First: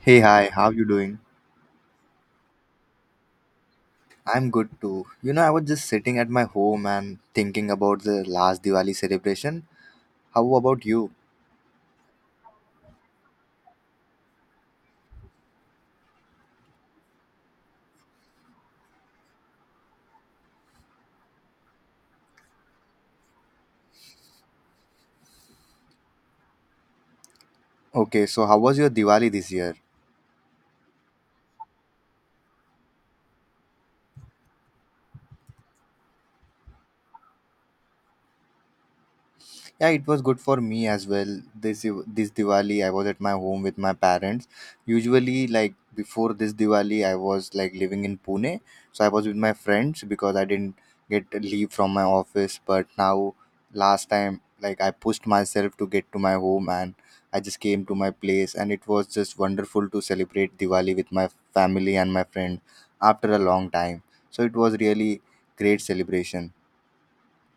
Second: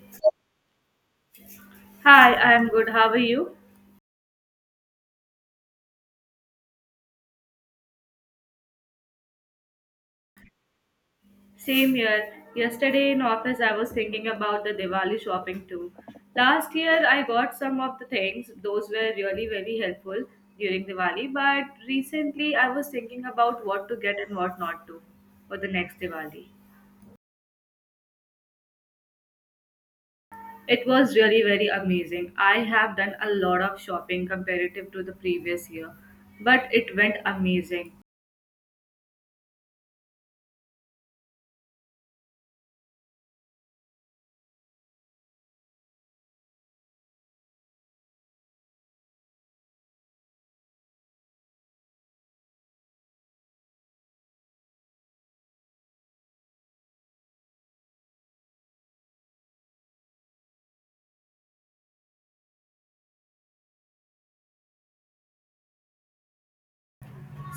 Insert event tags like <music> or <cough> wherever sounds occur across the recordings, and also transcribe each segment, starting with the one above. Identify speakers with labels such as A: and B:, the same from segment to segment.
A: Hey, hi, how you doing?
B: Hi, I'm good. How are you?
A: I'm good too. You know, I was just sitting at my home and thinking about the last Diwali celebration. How about you?
B: Same here. Yesterday in office, I was thinking about the Diwali shopping too. Last year, I got some of the things. Those were really very helpful during Diwali. But recently, I was thinking about what to get and what not to for the next Diwali.
A: Okay, so how was your Diwali this year?
B: It was really very amazing. I have done a lot of shopping comparative to the previous year, but it went amazing.
A: Yeah, it was good for me as well. This this Diwali, I was at my home with my parents. Usually, like before this Diwali, I was like living in Pune, so I was with my friends because I didn't get leave from my office. But now, last time, like I pushed myself to get to my home, and I just came to my place, and it was just wonderful to celebrate Diwali with my family and my friend after a long time. So it was really great celebration.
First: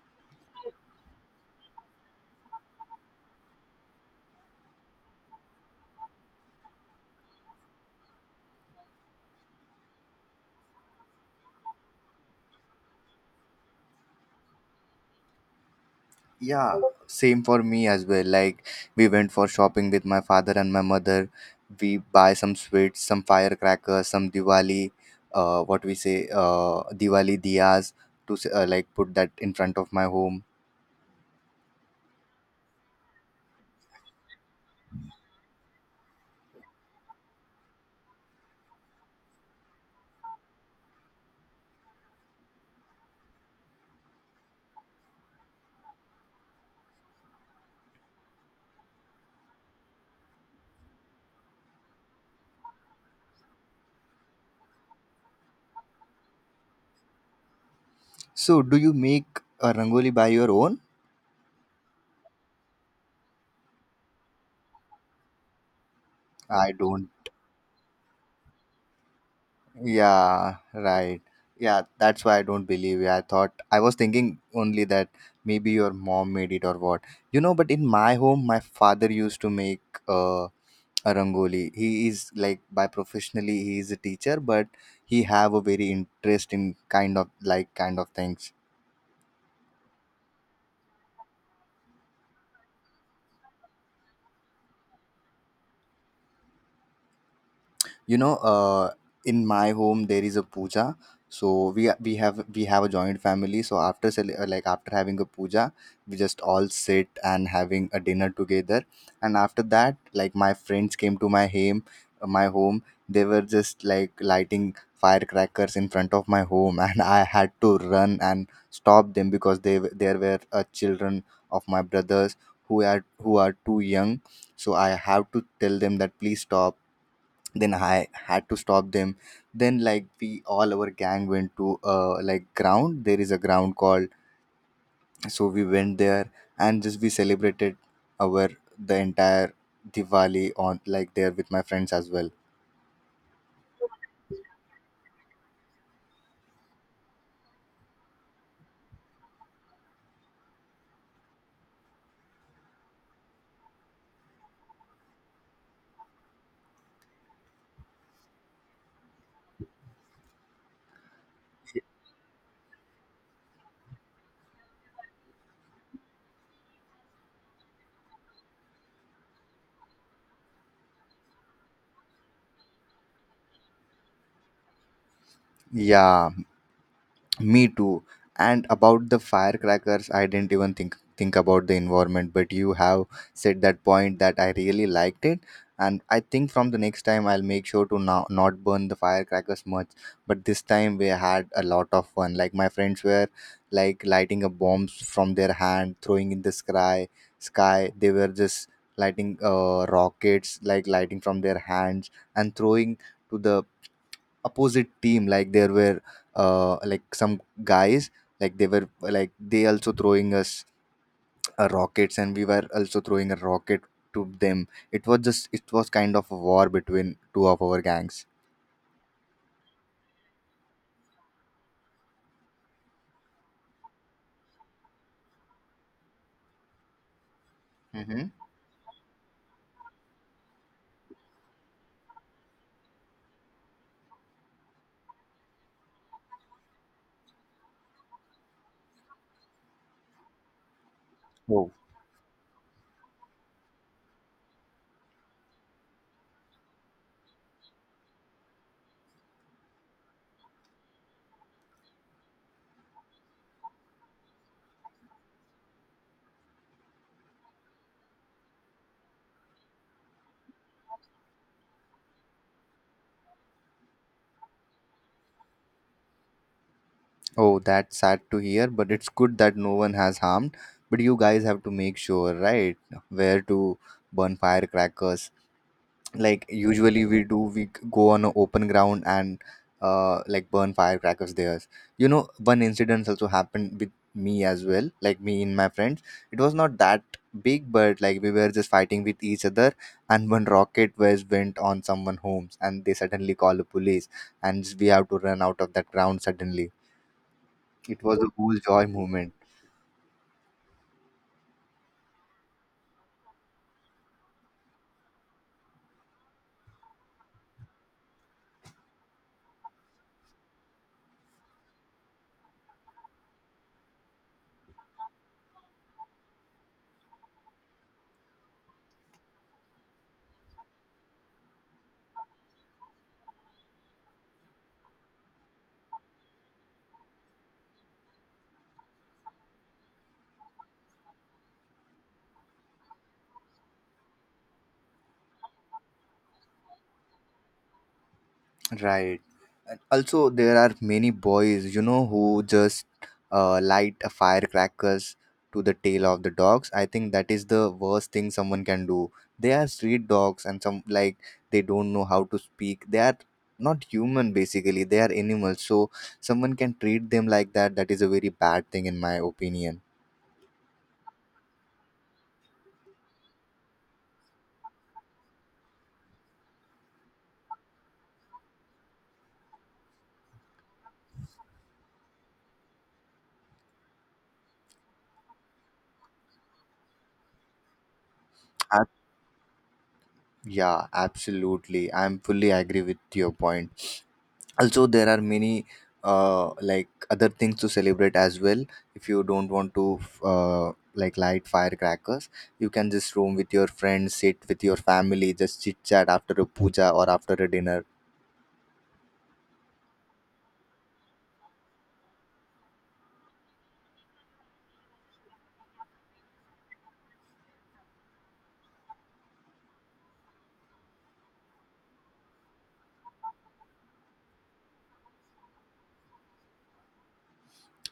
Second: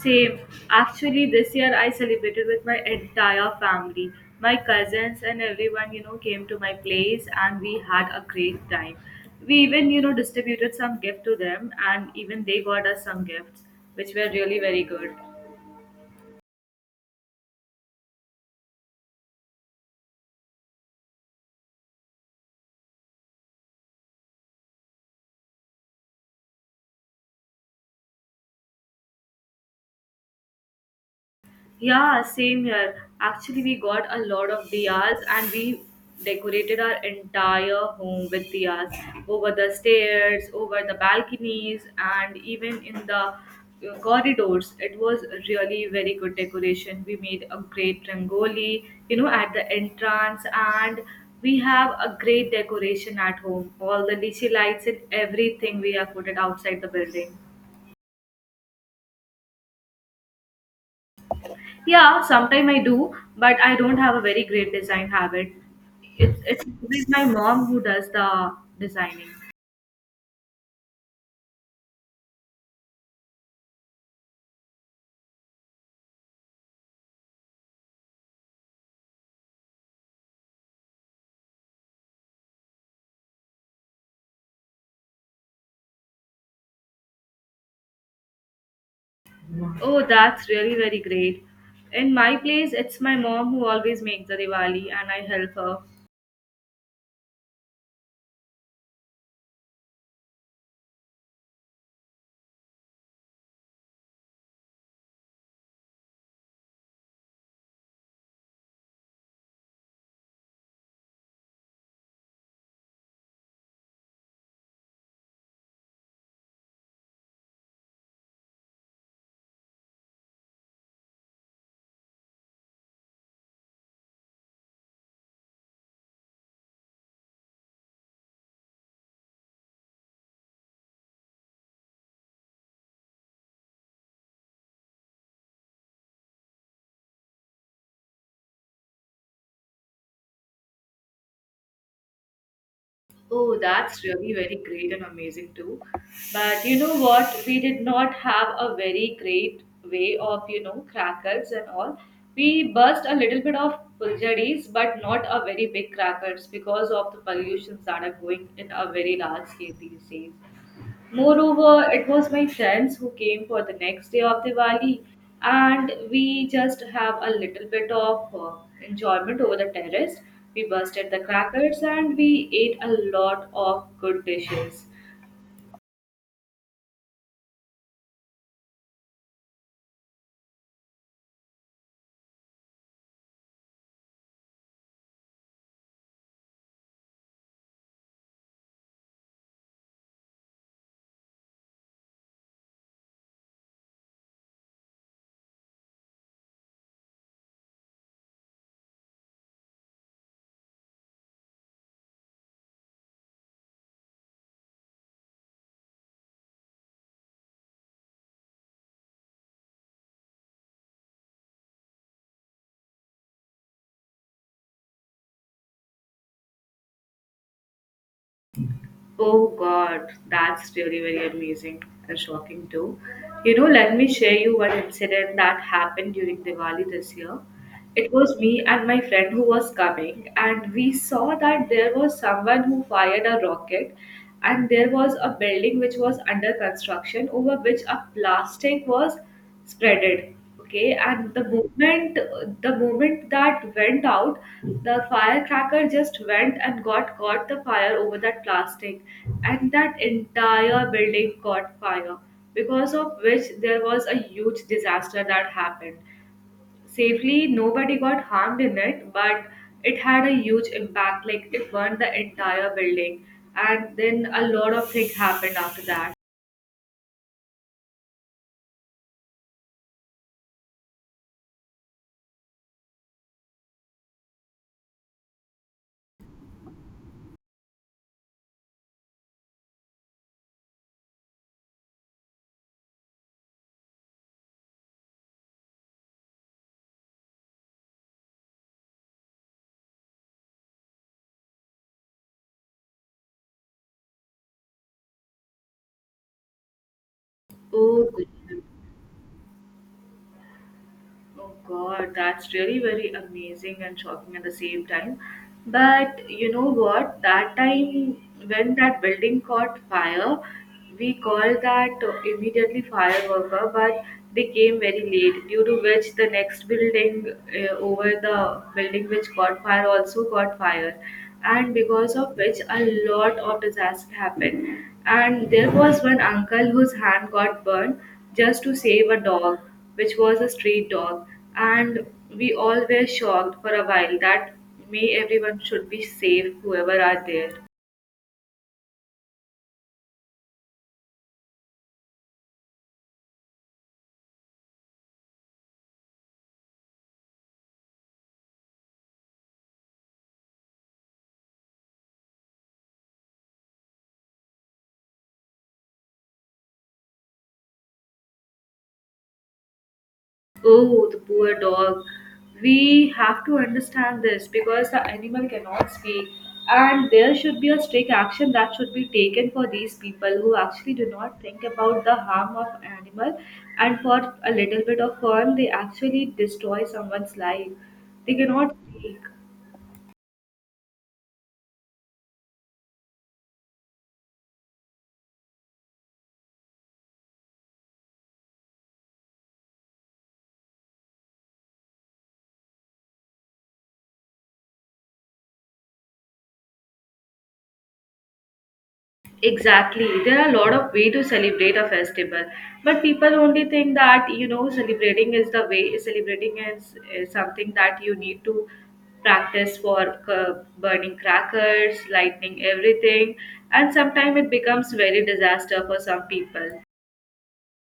B: Same. Actually, this year I celebrated with my entire family. My cousins and everyone, you know, came to my place and we had a great time. We even, you know, distributed some gift to them and even they got us some gifts, which were really very good.
A: Yeah, same for me as well. Like we went for shopping with my father and my mother. We buy some sweets, some firecrackers, some Diwali, what we say, Diwali diyas to like put that in front of my home.
B: Yeah, same here. Actually, we got a lot of diyas and we decorated our entire home with diyas over the stairs, over the balconies, and even in the corridors. It was really very good decoration. We made a great rangoli, you know, at the entrance, and we have a great decoration at home. All the DC lights and everything we have put it outside the building.
A: So, do you make a rangoli by your own?
B: Yeah, sometime I do, but I don't have a very great design habit. It's
A: I
B: always
A: don't.
B: my mom who does the designing.
A: Yeah, right. Yeah, that's why I don't believe you. I thought I was thinking only that maybe your mom made it or what. You know, but in my home, my father used to make uh Rangoli. He is like by professionally he is a teacher, but he have a very interest in kind of like kind of things.
B: Oh, that's really very great. In my place, it's my mom who always makes the Diwali, and I help her.
A: You know, in my home there is a puja, so we have a joint family, so like after having a puja, we just all sit and having a dinner together. And after that, like my friends came to my home, uh, my home they were just like lighting firecrackers in front of my home <laughs> and I had to run and stop them because there were children of my brothers who are too young, so I have to tell them that please stop. Then I had to stop them. Then like we all our gang went to like ground. There is a ground called, so we went there, and just we celebrated our the entire Diwali on like there with my friends as well.
B: Oh, that's really very great and amazing too. But you know what? We did not have a very great way of, you know, crackers and all. We burst a little bit of puljaris, but not a very big crackers because of the pollutions that are going in a very large scale these days. Moreover, it was my friends who came for the next day of Diwali, and we just have a little bit of enjoyment over the terrace. We busted the crackers and we ate a lot of good dishes.
A: Yeah. Me too. And about the firecrackers, I didn't even think about the environment, but you have said that point that I really liked it. And I think from the next time I'll make sure to now not burn the firecrackers much. But this time we had a lot of fun. Like my friends were like lighting up bombs from their hand, throwing in the sky. They were just lighting rockets, like lighting from their hands and throwing to the opposite team, like there were like some guys, like they were, like they also throwing us rockets, and we were also throwing a rocket to them. It was kind of a war between two of our gangs.
B: Oh God, that's really very amazing and shocking too. You know, let me share you one incident that happened during Diwali this year. It
A: Hmm.
B: was me and my friend who was coming, and we saw that there was someone who fired a rocket, and there was a building which was under construction over which a plastic was spreaded, okay. And the
A: Oh,
B: moment the moment that went out, the firecracker just went and got caught the fire over that plastic, and that entire building caught fire, because of which there was a huge disaster that happened. Safely nobody got harmed in it, but it had a huge impact. Like it burned the entire building, and then a lot of things happened after that.
A: oh that's sad to hear, but it's good that no one has harmed. But you guys have to make sure right where to burn firecrackers. Like usually we do we g- go on an open ground and like burn firecrackers there. You know, one incident also happened with me as well, like me and my friends. It was not that big, but like we were just fighting with each other, and one rocket was went on someone homes, and they suddenly call the police, and we have to run out of that ground suddenly. It
B: Oh.
A: was a whole joy moment.
B: Oh God, that's really very amazing and shocking at the same time. But you know what? That time when that building caught fire, we called that immediately fire worker, but they came very late. Due to which the next building, over the building which caught fire also caught fire, and because of which a lot of disaster happened. And there was one uncle whose hand got burned just to save a dog which was a street dog, and we all were shocked for a while that may everyone should be safe, whoever are there.
A: Right. And also, there are many boys, who just light a firecrackers to the tail of the dogs. I think that is the worst thing someone can do. They are street dogs, and some like they don't know how to speak. They are not human basically. They are animals. So someone can treat them like that. That is a very bad thing, in my opinion.
B: Oh, the poor dog. We have to understand this because the animal cannot speak, and there should be a strict action that should be taken for these people who actually do not think about the harm of animal, and for a little bit of fun, they actually destroy someone's life. They cannot
A: Ab-
B: speak.
A: yeah, absolutely. I'm fully agree with your point. Also, there are many like other things to celebrate as well. If you don't want to like light firecrackers, you can just roam with your friends, sit with your family, just chit chat after a puja or after a dinner.
B: Exactly. There are a lot of way to celebrate a festival, but people only think that you know celebrating is the way. Celebrating is something that you need to practice for, burning crackers, lighting everything, and sometimes it becomes very disaster for some people.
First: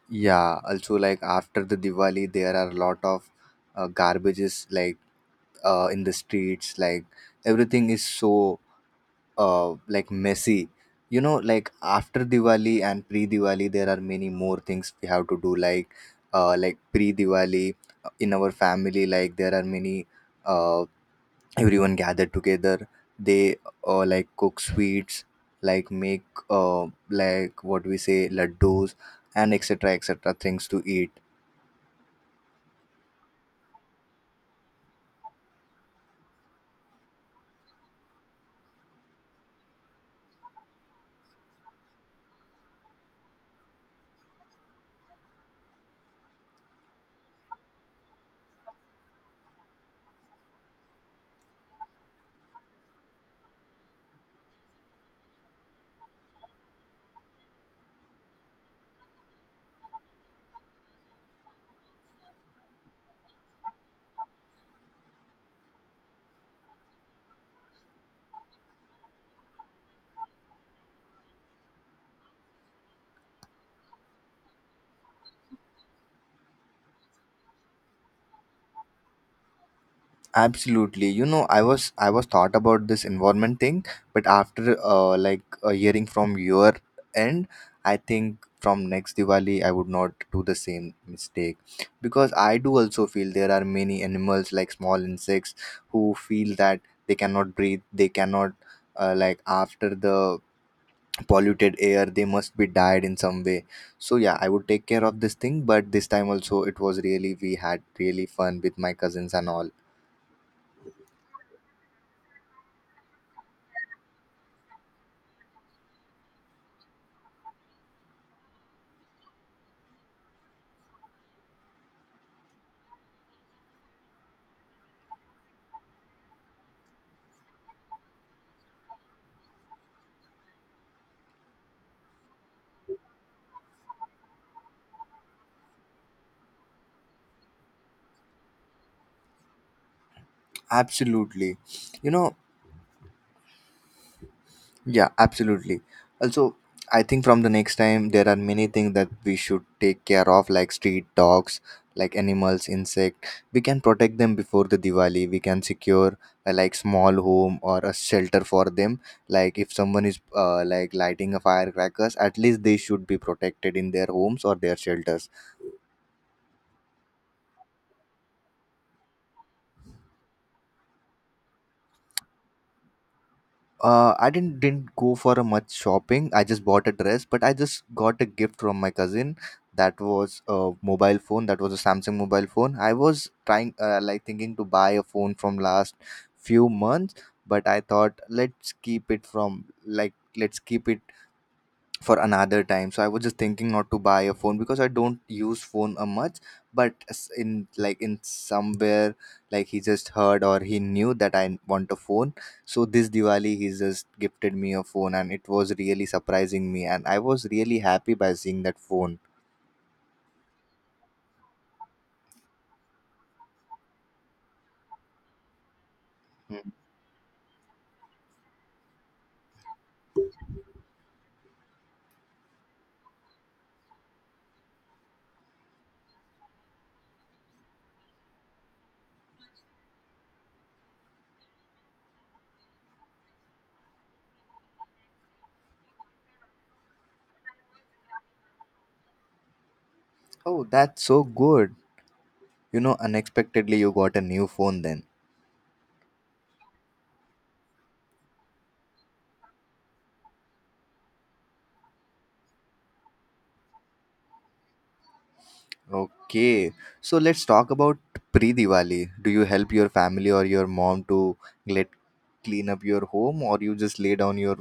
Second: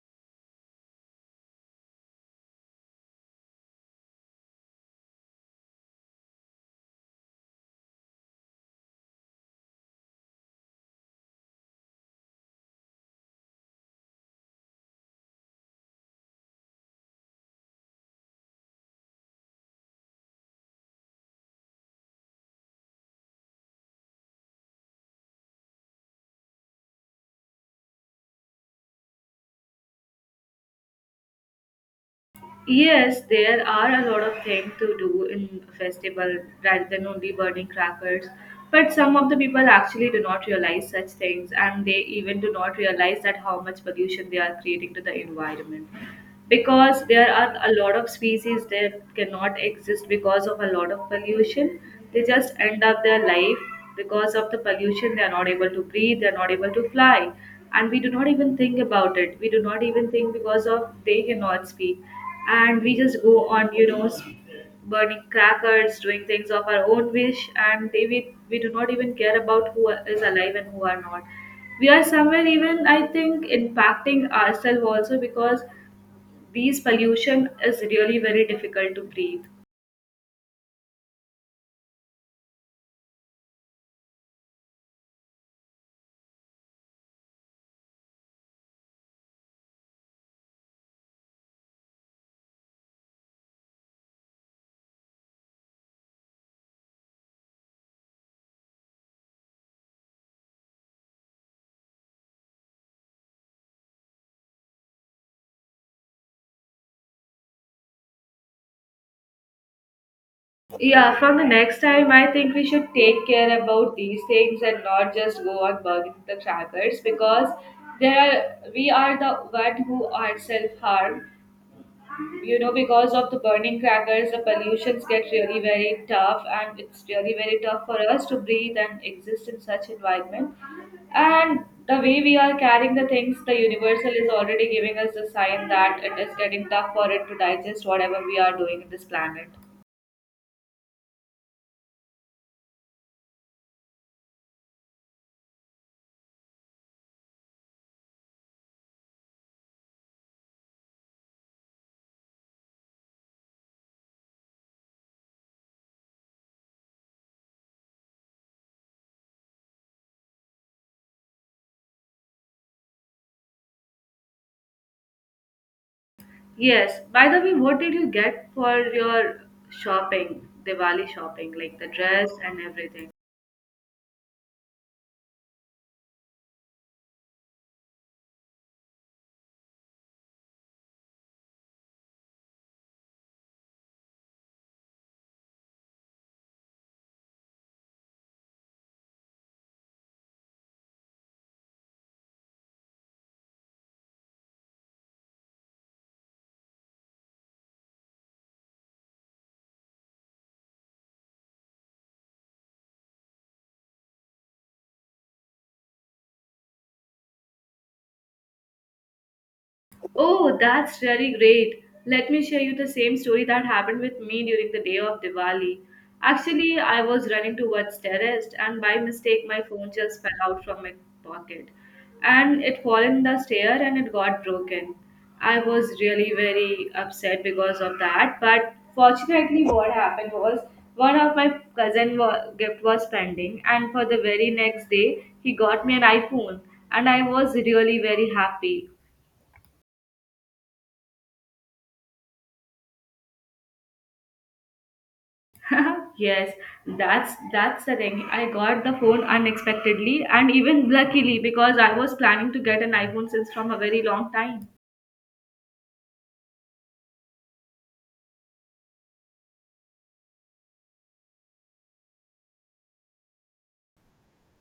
A: Yeah, also like after the Diwali there are a lot of garbages, like in the streets, like everything is so like messy. You know, like after Diwali and pre Diwali there are many more things we have to do, like pre Diwali. In our family, like there are many uh everyone gathered together, they like cook sweets, like make uh like what we say laddus, and etc things to eat.
B: Yes, there are a lot of things to do in a festival rather than only burning crackers. But some of the people actually do not realize such things and they even do not realize that how much pollution they are creating to the environment. Because there are a lot of species that cannot exist because of a lot of pollution. They just end up their life because of the pollution. They are not able to breathe, they are not able to fly. And we do not even think about it. We do not even think because of they cannot speak, and we just go on, you know, burning crackers, doing things of our own wish, and we do not even care about who is alive and who are not. We are somewhere even I think impacting ourselves also, because these pollution is really very difficult to breathe.
A: Absolutely. You know, I was thought about this environment thing, but after like hearing from your end, I think from next Diwali I would not do the same mistake, because I do also feel there are many animals like small insects who feel that they cannot breathe, they cannot like after the polluted air they must be died in some way. So yeah, I would take care of this thing, but this time also it was really we had really fun with my cousins and all.
B: Yeah, from the next time, I think we should take care about these things and not just go on burning the crackers, because there we are the one who ourselves harm, you know, because of the burning crackers the pollutions get really very tough, and it's really very tough for us to breathe and exist in such environment. And the way we are carrying the things, the universal is already giving us the sign that it is getting tough for it to digest whatever we are doing in this planet.
A: Absolutely. You know, yeah, absolutely. Also, I think from the next time, there are many things that we should take care of, like street dogs, like animals, insect. We can protect them before the Diwali. We can secure a, like small home or a shelter for them. Like if someone is like lighting a firecrackers, at least they should be protected in their homes or their shelters.
B: Yes, by the way, what did you get for your shopping, Diwali shopping, like the dress and everything?
A: I didn't go for a much shopping. I just bought a dress, but I just got a gift from my cousin. That was a mobile phone. That was a Samsung mobile phone. I was trying, like thinking to buy a phone from last few months, but I thought let's keep it from like let's keep it for another time. So I was just thinking not to buy a phone because I don't use phone a much. But in like in somewhere, like he just heard or he knew that I want a phone, so this Diwali he just gifted me a phone, and it was really surprising me, and I was really happy by seeing that phone.
B: Oh, that's really great. Let me share you the same story that happened with me during the day of Diwali.
A: Mm.
B: Actually, I was running towards terrace and by mistake my phone just fell out from my pocket. And it fell in the stair and it got broken. I was really very upset because of that, but fortunately what happened was one of my cousin gift was pending, and for the very next day he got me an iPhone and I was really very happy.
A: Oh, that's so good. You know, unexpectedly you got a new phone then.
B: <laughs> Yes, that's the thing. I got the phone unexpectedly and even luckily, because I was planning to get an iPhone since from a very long time.
A: Okay, so let's talk about pre-Diwali. Do you help your family or your mom to let clean up your home, or you just lay down your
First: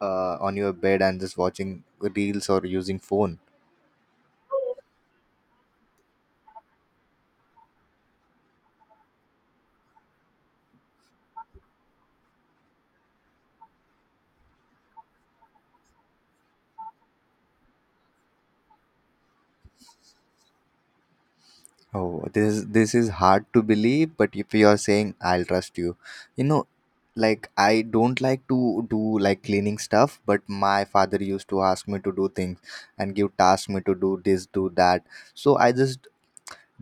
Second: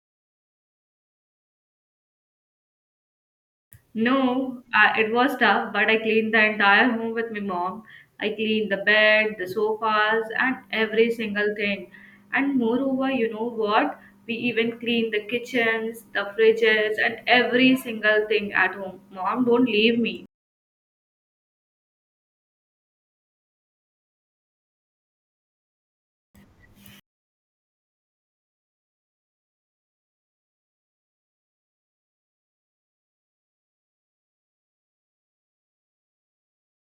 A: on your bed and just watching reels or using phone?
B: No, it was tough, but I cleaned the entire home with my mom. I cleaned the bed, the sofas, and every single thing. And moreover, you know what? We even cleaned the kitchens, the fridges, and every single thing at home. Mom, don't leave me.
A: Oh, this is hard to believe, but if you are saying I'll trust you, like I don't like to do like cleaning stuff, but my father used to ask me to do things and give tasks me to do this, do that. So I just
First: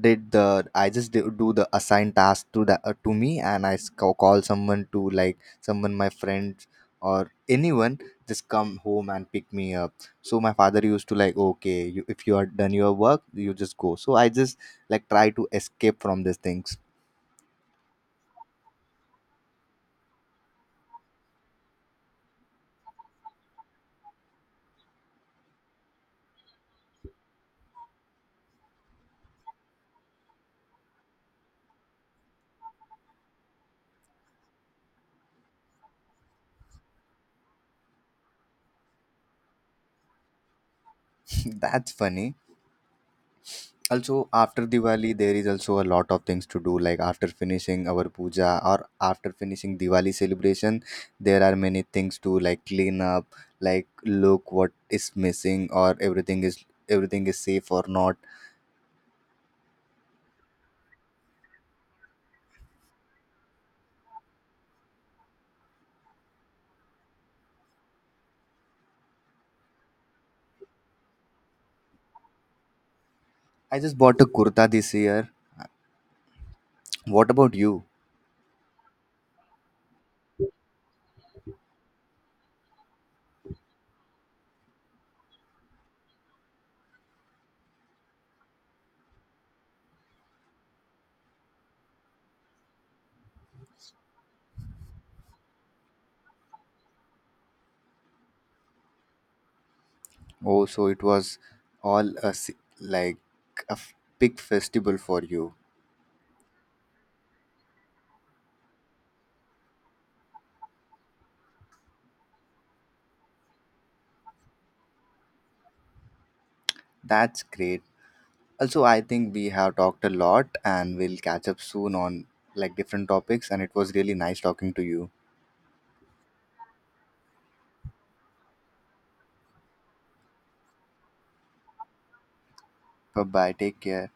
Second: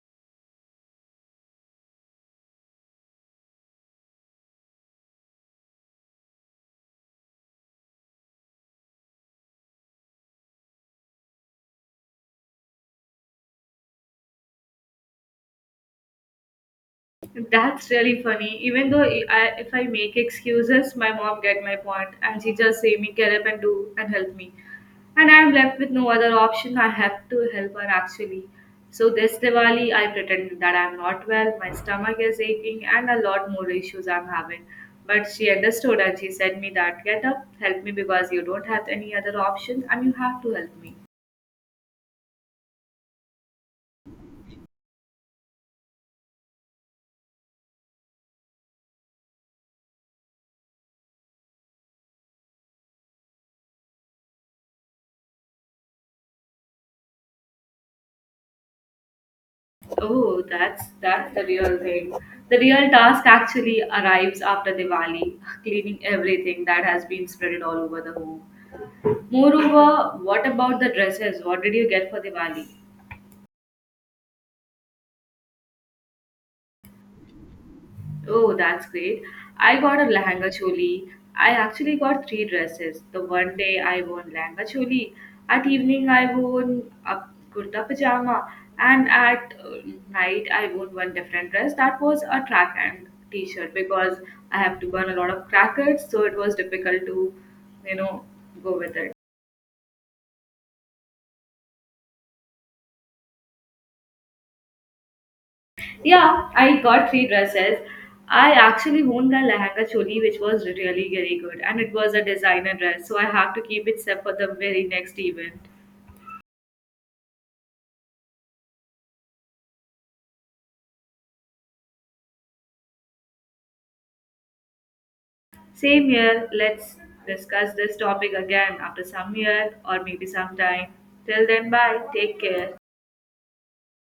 A: did the I just did, do the assigned task to me, and I call someone to, like someone my friends or anyone, just come home and pick me up. So my father used to like okay you, if you are done your work you just go. So I just like try to escape from these things.
B: That's really funny. Even though I, if I make excuses, my mom get my point, and she just say me get up and do and help me, and I'm left with no other option. I have to help her actually. So this Diwali, I pretended that I'm not well, my stomach is aching, and a lot more issues I'm having. But she understood and she said me that get up, help me because you don't have any other option, and you have to help me.
A: <laughs> That's funny. Also, after Diwali there is also a lot of things to do, like after finishing our puja or after finishing Diwali celebration there are many things to like clean up, like look what is missing or everything is safe or not.
B: Oh, that's the real thing. The real task actually arrives after Diwali, cleaning everything that has been spread all over the home. Moreover, what about the dresses? What did you get for Diwali?
A: I just bought a kurta this year. What about you?
B: Oh, that's great. I got a lehenga choli. I actually got three dresses. The one day I wore lehenga choli. At evening I wore a kurta pajama. And at night I wore one different dress. That was a track and t-shirt because I have to burn a lot of crackers, so it was difficult to, you know, go with it.
A: Oh, so it was all like a big festival for you.
B: Yeah, I got three dresses. I actually owned a lehenga choli which was really very good and it was a designer dress, so I have to keep it set for the very next event.
A: That's great. Also, I think we have talked a lot and we'll catch up soon on like different topics and it was really nice talking to you.
B: Same year, let's discuss this topic again after some year or maybe sometime. Till then, bye. Take care.
A: Bye bye, take care.